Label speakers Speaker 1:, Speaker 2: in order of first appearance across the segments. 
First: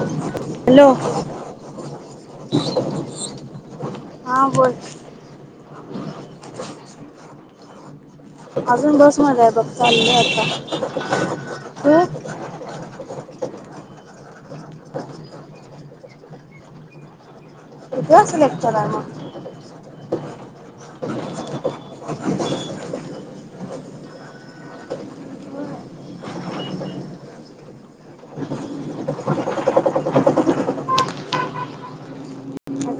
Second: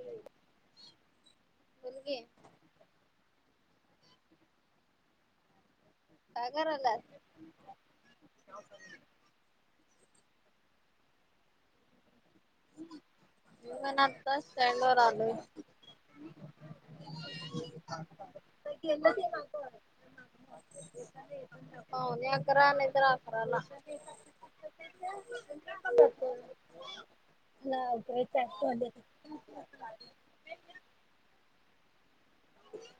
Speaker 1: Hello.
Speaker 2: मुलगी
Speaker 1: हां बोल.
Speaker 2: काय करायलास?
Speaker 1: तुम्हाला काय बघतात चालले आता हो.
Speaker 2: मी पण आताच स्टैंड वर आलोय.
Speaker 1: किती वाजता लेक्चर आहे
Speaker 2: गेल
Speaker 1: मग
Speaker 2: ते माकड. पावने अकरा नाही तर अकराला. ते तर. ना का [unintelligible]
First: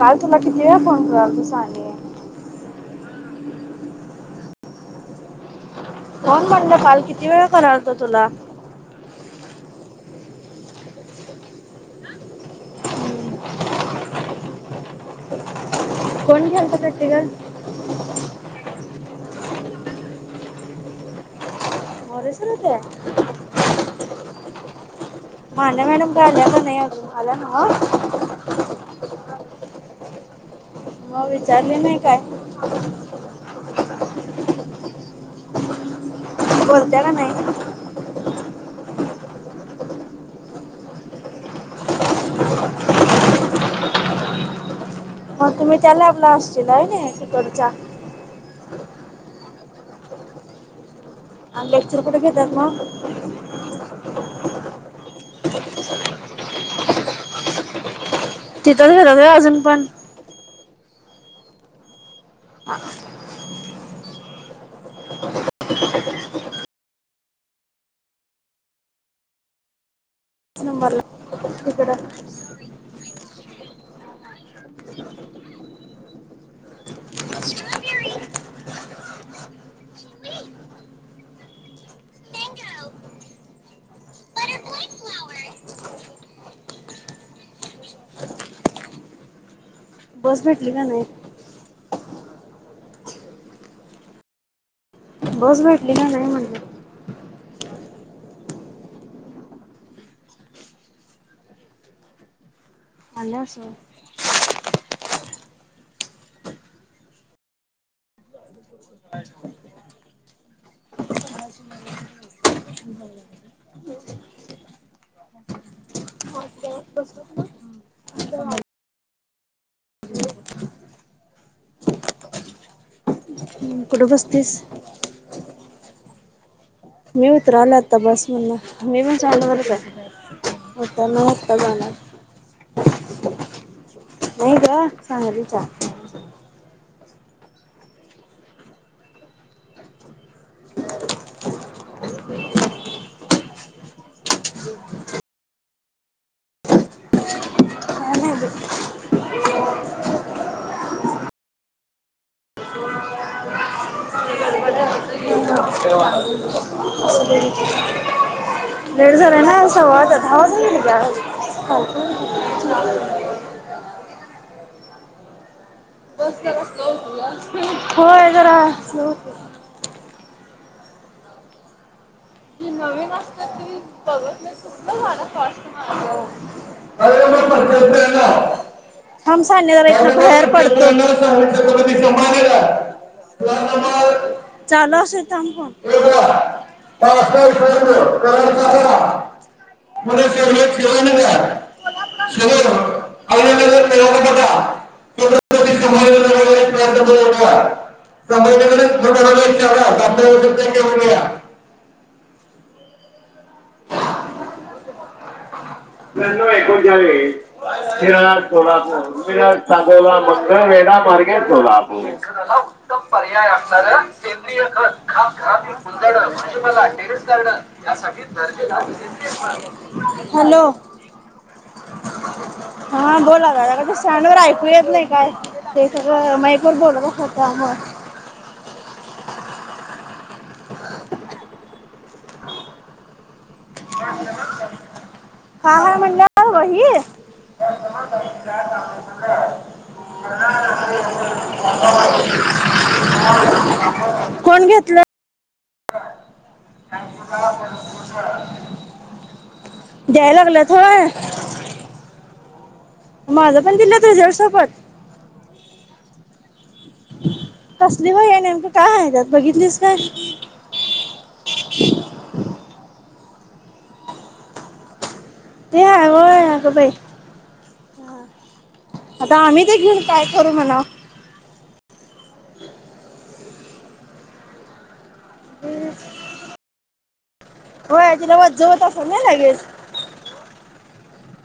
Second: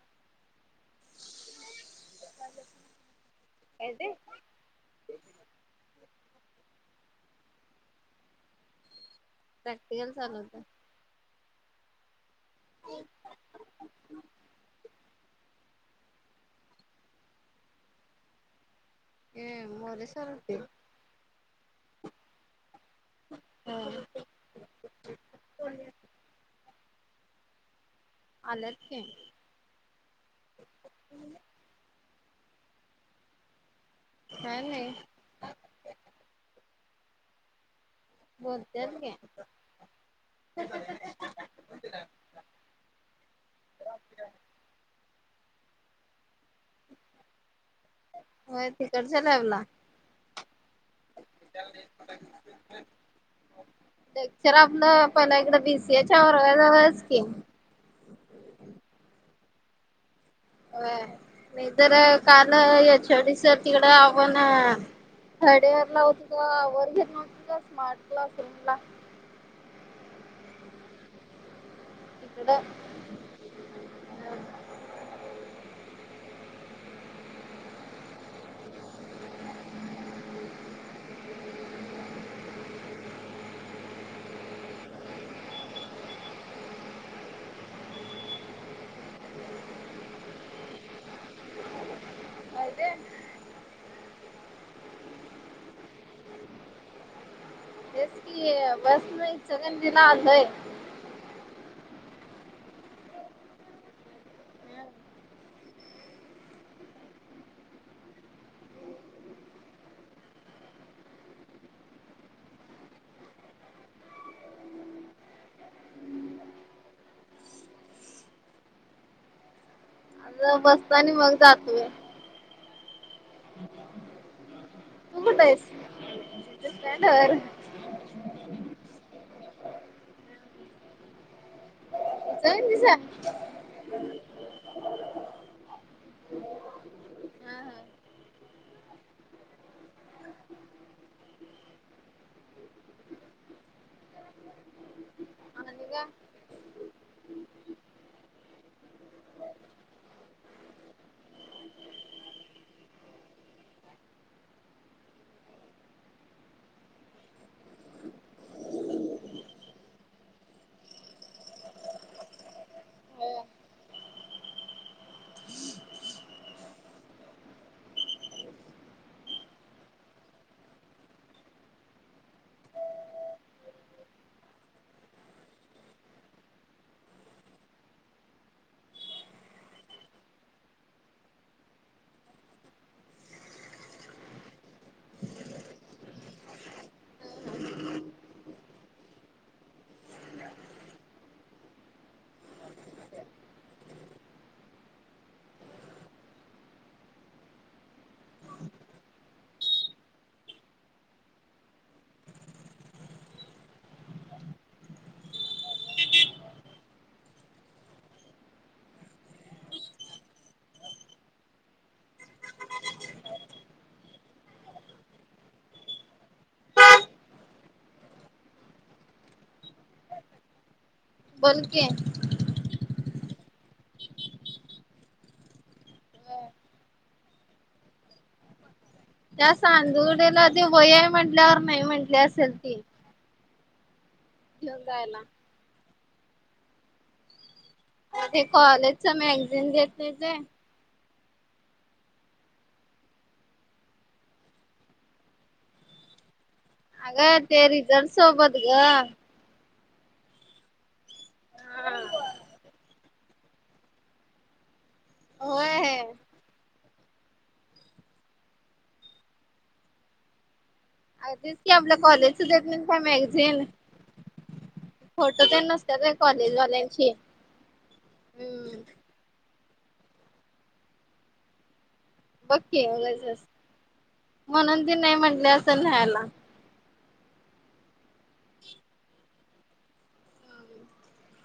Speaker 1: काल तुला किती वेळा फोन करालतो सहाने.
Speaker 2: काय ते
Speaker 1: कोण म्हणले कॉल किती वेळ करातो तुला
Speaker 2: प्रॅक्टिकल चालू होत ह
Speaker 1: कोण खेळतातते का
Speaker 2: ये मोरेसर होते
Speaker 1: मोरेश्वरचं हांय
Speaker 2: हा
Speaker 1: महाल्या मॅडम कां आल्याकि नाही आजूणं आल्यानव
Speaker 2: आल्यात कायं
Speaker 1: मगं विचारले नाहीं कायं
Speaker 2: कांय नाहीं
Speaker 1: बोलत्या की नाहीं
Speaker 2: बोलत्यांत की
Speaker 1: मगं तुम्हीं त्याला आपल्या शिल्याईने तिकडच्या
Speaker 2: हो तिकडच्या लावला
Speaker 1: अ लेक्चर कुठ घेतांत मगं
Speaker 2: लेक्चर आपलं पहिला एककड बीसीएच्या वर्गावर की
Speaker 1: तिथंच फीरत आहे अजूंन पणं
Speaker 2: होय मी तरं काल यांच्यावडीसर तिकडं हवं ना थर्ड इअर ला होतं कां वर्ग घेना होत का स्मार्ट क्लास रूमला
Speaker 1: शंभरला ककड [unintelligible]
Speaker 2: तकडं [unintelligible] [unintelligible]
Speaker 1: बसं भेटली कां नाहीं
Speaker 2: माहितीये?
Speaker 1: बस भेटली की नाहीं म्हणंल
Speaker 2: तेचं की ते बसं नाहीं सगळं दिला आदय
Speaker 1: आंलेअसंल अच्छा ताई
Speaker 2: अ बसतांनी मगं जातोया
Speaker 1: कुठं बस्तीसं
Speaker 2: तु कुठं आहेस स्टँड वर
Speaker 1: मीऊत राणांत आता बस म्हण मी पणं चालूणार आता नता जाणारं
Speaker 2: जाईन तसा
Speaker 1: नाही ग सांगा तच्या
Speaker 2: हा हा आणि काय?
Speaker 1: काय नाही बाई वा जराो क नवीन असल तुम्हीत त झाला स्
Speaker 2: [unintelligible] [unintelligible]
Speaker 1: थाम साणेताई बाहेर पडते [unintelligible] वांग नंबर चालू असेल थांम फोन पा [unintelligible] मणे स शिवा का सगळ [unintelligible] [unintelligible] [unintelligible] व प्रयन कर का सभज [unintelligible] ऐ कोणच्या्या आहे [unintelligible] शिर सोलापूरिर सगोला मकर वेडा मार्गे सोलापूर [unintelligible] पर्याय असंणार सेंद्रीय खत खांत खांत [unintelligible] बुदांड म्हणजिपला टेरिस गार्डन यासाठी दर्जेलाज [unintelligible] हॅलो.
Speaker 2: बोल की.
Speaker 1: हा बोला दा क ते स्टँड वर ऐकू येत नाही काय. ते सगळ माईक वर बोल का सोताम.
Speaker 2: त्या सांदूडयला ते वय म्हटल्यावर, नाही म्हंटली असेल ती.
Speaker 1: ह [unintelligible]
Speaker 2: घेऊन जाय ना.
Speaker 1: हा हा मणल्या अव ही.
Speaker 2: ते कॉलेजच मॅगझिन घेते ते.
Speaker 1: कोण घेतलं.
Speaker 2: अगं ते रिझल्ट सोबत ग.
Speaker 1: द्याय लागलेत होय.
Speaker 2: हा [unintelligible]
Speaker 1: माझा पण दिलं तुझा सोबत.
Speaker 2: होय.
Speaker 1: कसली वहीये. नेमकं काय हाय त्यात. बघितलीस काय?
Speaker 2: अग तेच. की आपल्या कॉलेजच येत नाही का मॅगझिन. फोटो तेन
Speaker 1: ते
Speaker 2: असत्याग
Speaker 1: आहे होय अगं बाई
Speaker 2: कॉलेजवाल्यांचे. हम्म.
Speaker 1: आता आम्ही, ते घेऊन काय कररू म्हणाव.
Speaker 2: बघकी, म्हणून ते नाही म्हटले असेल ना हीयला
Speaker 1: व्हय तिला होत जवच असेलं ना लगेच.
Speaker 2: ह [inaudible]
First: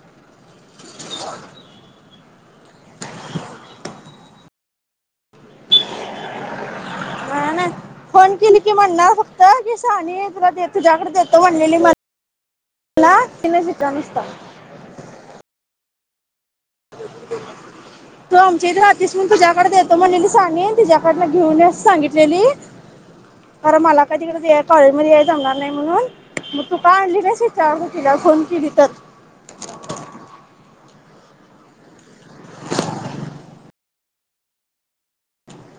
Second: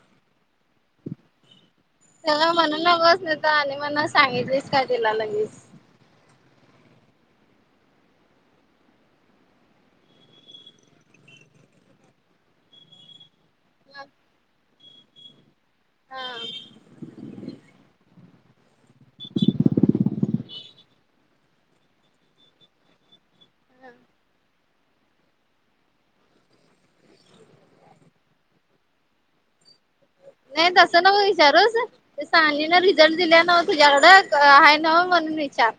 Speaker 2: त्याला म्हणून नगस. नाही त आणि म्हण सांगीतलीस का तिला लगेच.
Speaker 1: नाही नाही फोन केली की म्हणणार फक्त. की शहानी तुला देत तुझ्याकडे देतो म्हणलेली. ह तन चितमस [unintelligible]
Speaker 2: हा.
Speaker 1: तू आमची इथ राहतीस म्हणून तुझ्याकडे देतो म्हणलेली सामी. तीच्याकडन घेऊनयेस सांगितलेली. अर मला काय तिकडे ते कॉलेजमध्ये याय जमणार नाही म्हणून. मग तु का आणली कस चारु तिला फोन केली तर.
Speaker 2: नाही. तसं नव विचारूस. ते सानी ना रिझल्ट दिले नाव तुझ्याकडं. आहे न व म्हणून विचार.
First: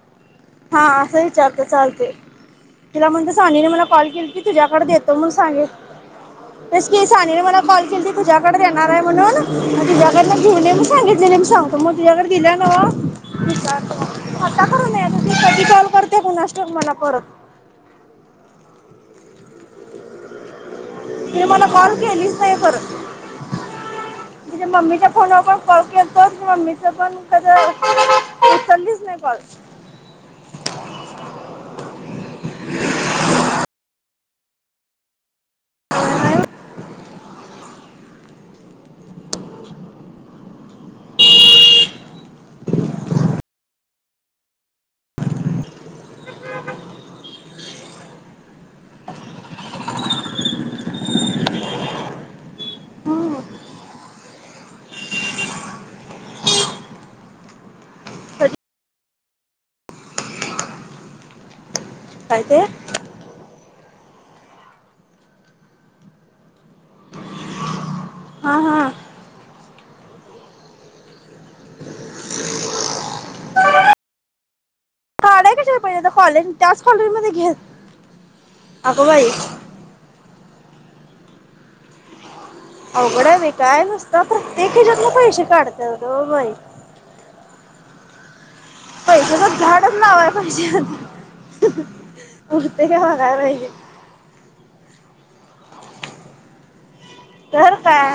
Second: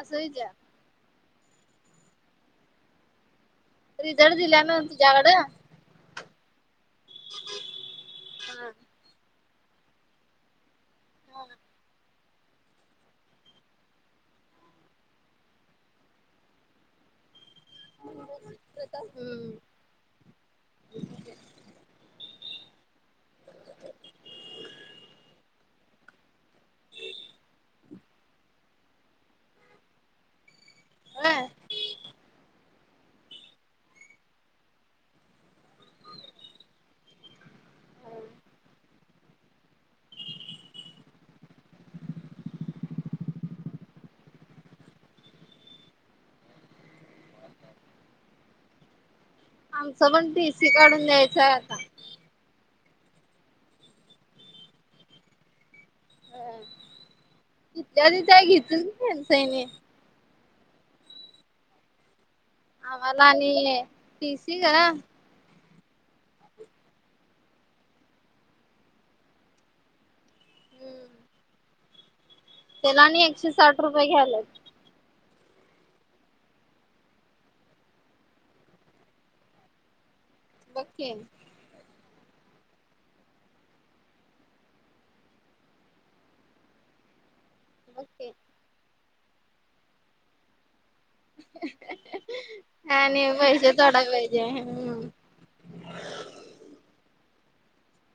Speaker 2: असं विचार.
Speaker 1: हा असं विचारते. चालते. तिला म्हणते सानीने मला कॉल केली
Speaker 2: रिझल्ट
Speaker 1: ती.
Speaker 2: दिल्या
Speaker 1: तुझ्याकड
Speaker 2: नव्ह
Speaker 1: देतो म्हणून
Speaker 2: तुझ्याकडं
Speaker 1: सांगे तेस की. सानीने मला कॉल केलती. तुज्याकडे
Speaker 2: हा
Speaker 1: देणार आहे म्हणून. तिच्याकडं घेऊन ये सांगितले. मी सांगतो. मग तुझ्याकडे दिला नाव. आता करून कधी कॉल करते कुणास ठाउक. मला परत.
Speaker 2: हम्म.
Speaker 1: तीने मला कॉल केलीच नाही परत. तीच्या मम्मीच्या फोन वर कॉल के हो मममीचं पण क ललीच नाही प [inaudible]
Speaker 2: व्हय.
Speaker 1: ह [inaudible]
Speaker 2: आमचं पण, पसी काढून द्यायचंय आता. ह तथल्या तिथे काय
Speaker 1: कधी
Speaker 2: घेतील फेसैने.
Speaker 1: काय ते.
Speaker 2: आम्हाला आणि पीसी ग.
Speaker 1: हा हा.
Speaker 2: हम्म त्याला आणि एकशे साठ रुपये घ्याला.
Speaker 1: कशा पाहिजे कॉलेज त्याच कॉलेज मध्ये घे अगो बाई.
Speaker 2: बग की
Speaker 1: अवघड आहे काय नसत प्रत्येक हच्यात पैसे काढत बाई.
Speaker 2: बकी
Speaker 1: पैशाच झाडच लावायला पाहिजे आता उरते का
Speaker 2: ह नाही
Speaker 1: बघाय पाहिजे
Speaker 2: पैसे थोडाच पाहिजे.
Speaker 1: तर काय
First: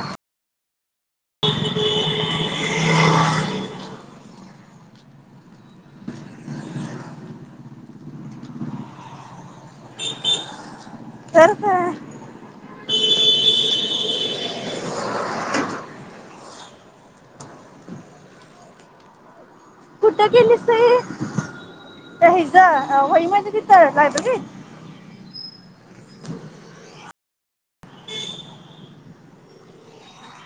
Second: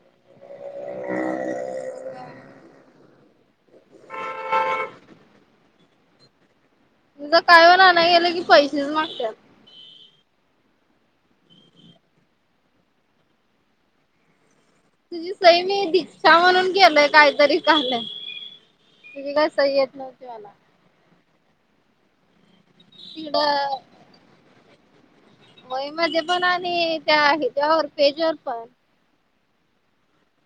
Speaker 1: [unintelligible] [unintelligible]
Speaker 2: हो [unintelligible] तिथं काय पण आणायला गेलं की पैसेच मागतात.
Speaker 1: करर का.
Speaker 2: तुझी सई मी दीक्षा म्हणून केलय, काहीतरी काल तुझी काय सई आहे.
Speaker 1: कुठं केलीस सही हिज वही मध्ये
Speaker 2: तिकडं
Speaker 1: तिथं लायब्ररी
Speaker 2: वई मध्ये पण आणि त्या आहे त्या पेज वर पण.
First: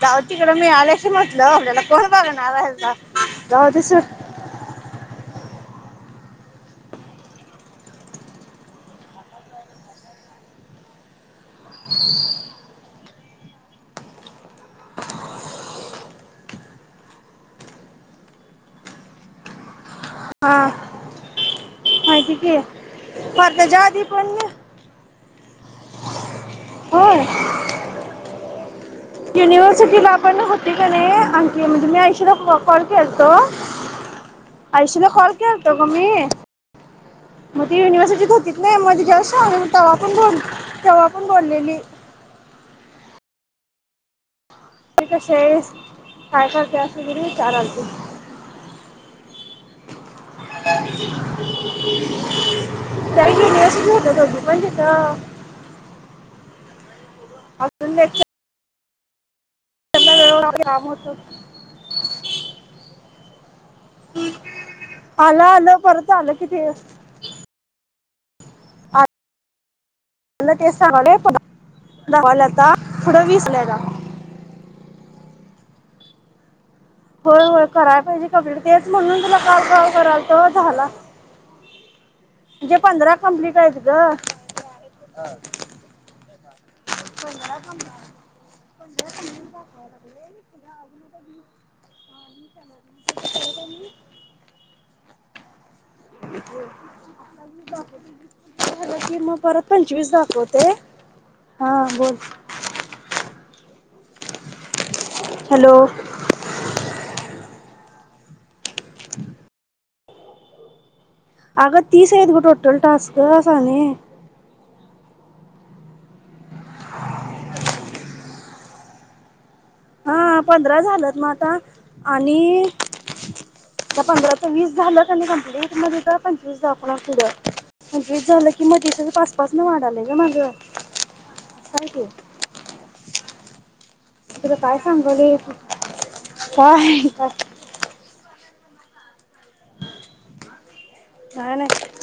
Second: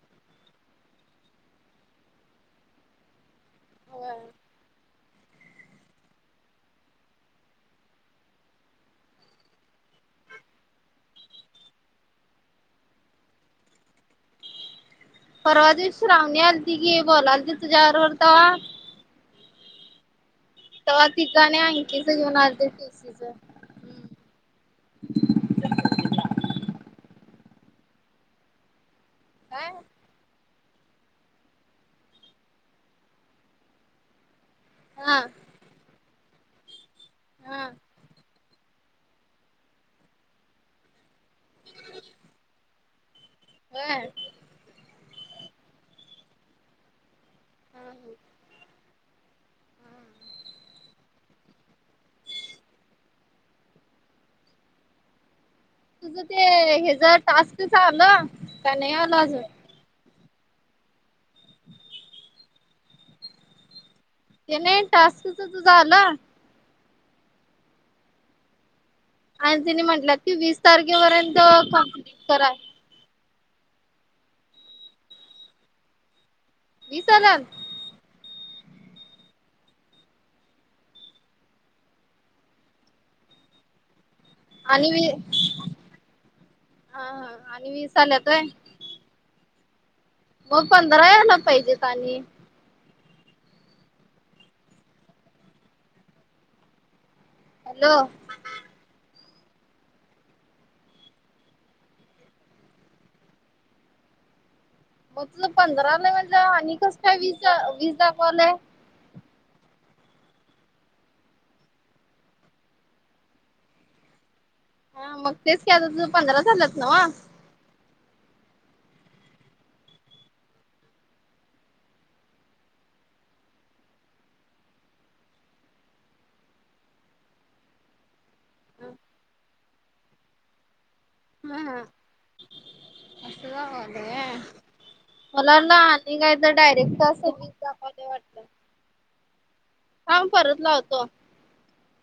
Speaker 1: जाऊदे तिकडं मीळाल्याशी मतलब, आपल्याला कोण बघणार आहे जाऊदे सोड
Speaker 2: होय परवा दिवशी श्रावणी आलती की बोललती तुझ्याबरोबर तवा
Speaker 1: हा
Speaker 2: तर तिकाणी आहे.
Speaker 1: माहिती की परताच्या आधी पण. हो.
Speaker 2: काय?
Speaker 1: युनिव्हर्सिटीला आपण होती का नाही अंकी म्हणजे मी आयेशी कॉल केतो. ऐशली
Speaker 2: हा
Speaker 1: कॉल केतो ग मी मग
Speaker 2: हा
Speaker 1: त युनिव्हर्सिटीत होती. नाही मध्ये ज्यास् सग तेव्हा पण बोल तेव्हा पण बोललेली.
Speaker 2: होय
Speaker 1: ठीक काय करत अस घ चार आते.
Speaker 2: हा हा
Speaker 1: काही ग नाही अं होत दघ पण तेत.
Speaker 2: तुझं ते हचा टास्कच
Speaker 1: अजून
Speaker 2: आलं
Speaker 1: लेक्चरला
Speaker 2: का नाही आलं अजून.
Speaker 1: वेळेवर काम होत.
Speaker 2: ते नाही टास्कच
Speaker 1: आला
Speaker 2: तुझं
Speaker 1: आलं परत आलं किथ.
Speaker 2: आणि तिने म्हटलं ती
Speaker 1: आलं
Speaker 2: वीस
Speaker 1: ते
Speaker 2: तारखेपर्यंत कम्प्लीट करा.
Speaker 1: पुढ विसलेला.
Speaker 2: वीस आल्यात
Speaker 1: होय होय कराय पाहिजे, कंप्लीट तेच म्हणून तुला काव काव कराल त झाला. म्हणजे पंधरा कं्प्लीट आहेत ग.
Speaker 2: आणि वी हा हा आणि वीस आल्यातय
Speaker 1: ण मुंद का आहे
Speaker 2: मग पंधरा याला पाहिजेतनी
Speaker 1: [inaudible]
Speaker 2: हॅलो
Speaker 1: [inaudible] की मग परत पंचवीस दाखवते हा बोल
Speaker 2: मग तुझ
Speaker 1: हॅलो
Speaker 2: पंधराला म्हणजा आणि कस काय वीस वीस दाखवालंय
Speaker 1: अगं तीस य आहेतत ग टोटल टास्क असा न
Speaker 2: हा मग तेच का आता त पंधरा झालात ना वा.
Speaker 1: हां पंधरा झालंत मग आता आणि. पंधराचं वीस झालं कप्लीट मध्ये का पंचवीस जा पुड. म्हणजे झालं की मध्ये पाच पाच म वाढाले का माझ्यावर.
Speaker 2: हा अस आहे.
Speaker 1: तुला काय सांगाले
Speaker 2: मला ना आणि काय तर डायरेक्ट सर्स जय वाट. थांब परत लावतो
Speaker 1: नाही नाही.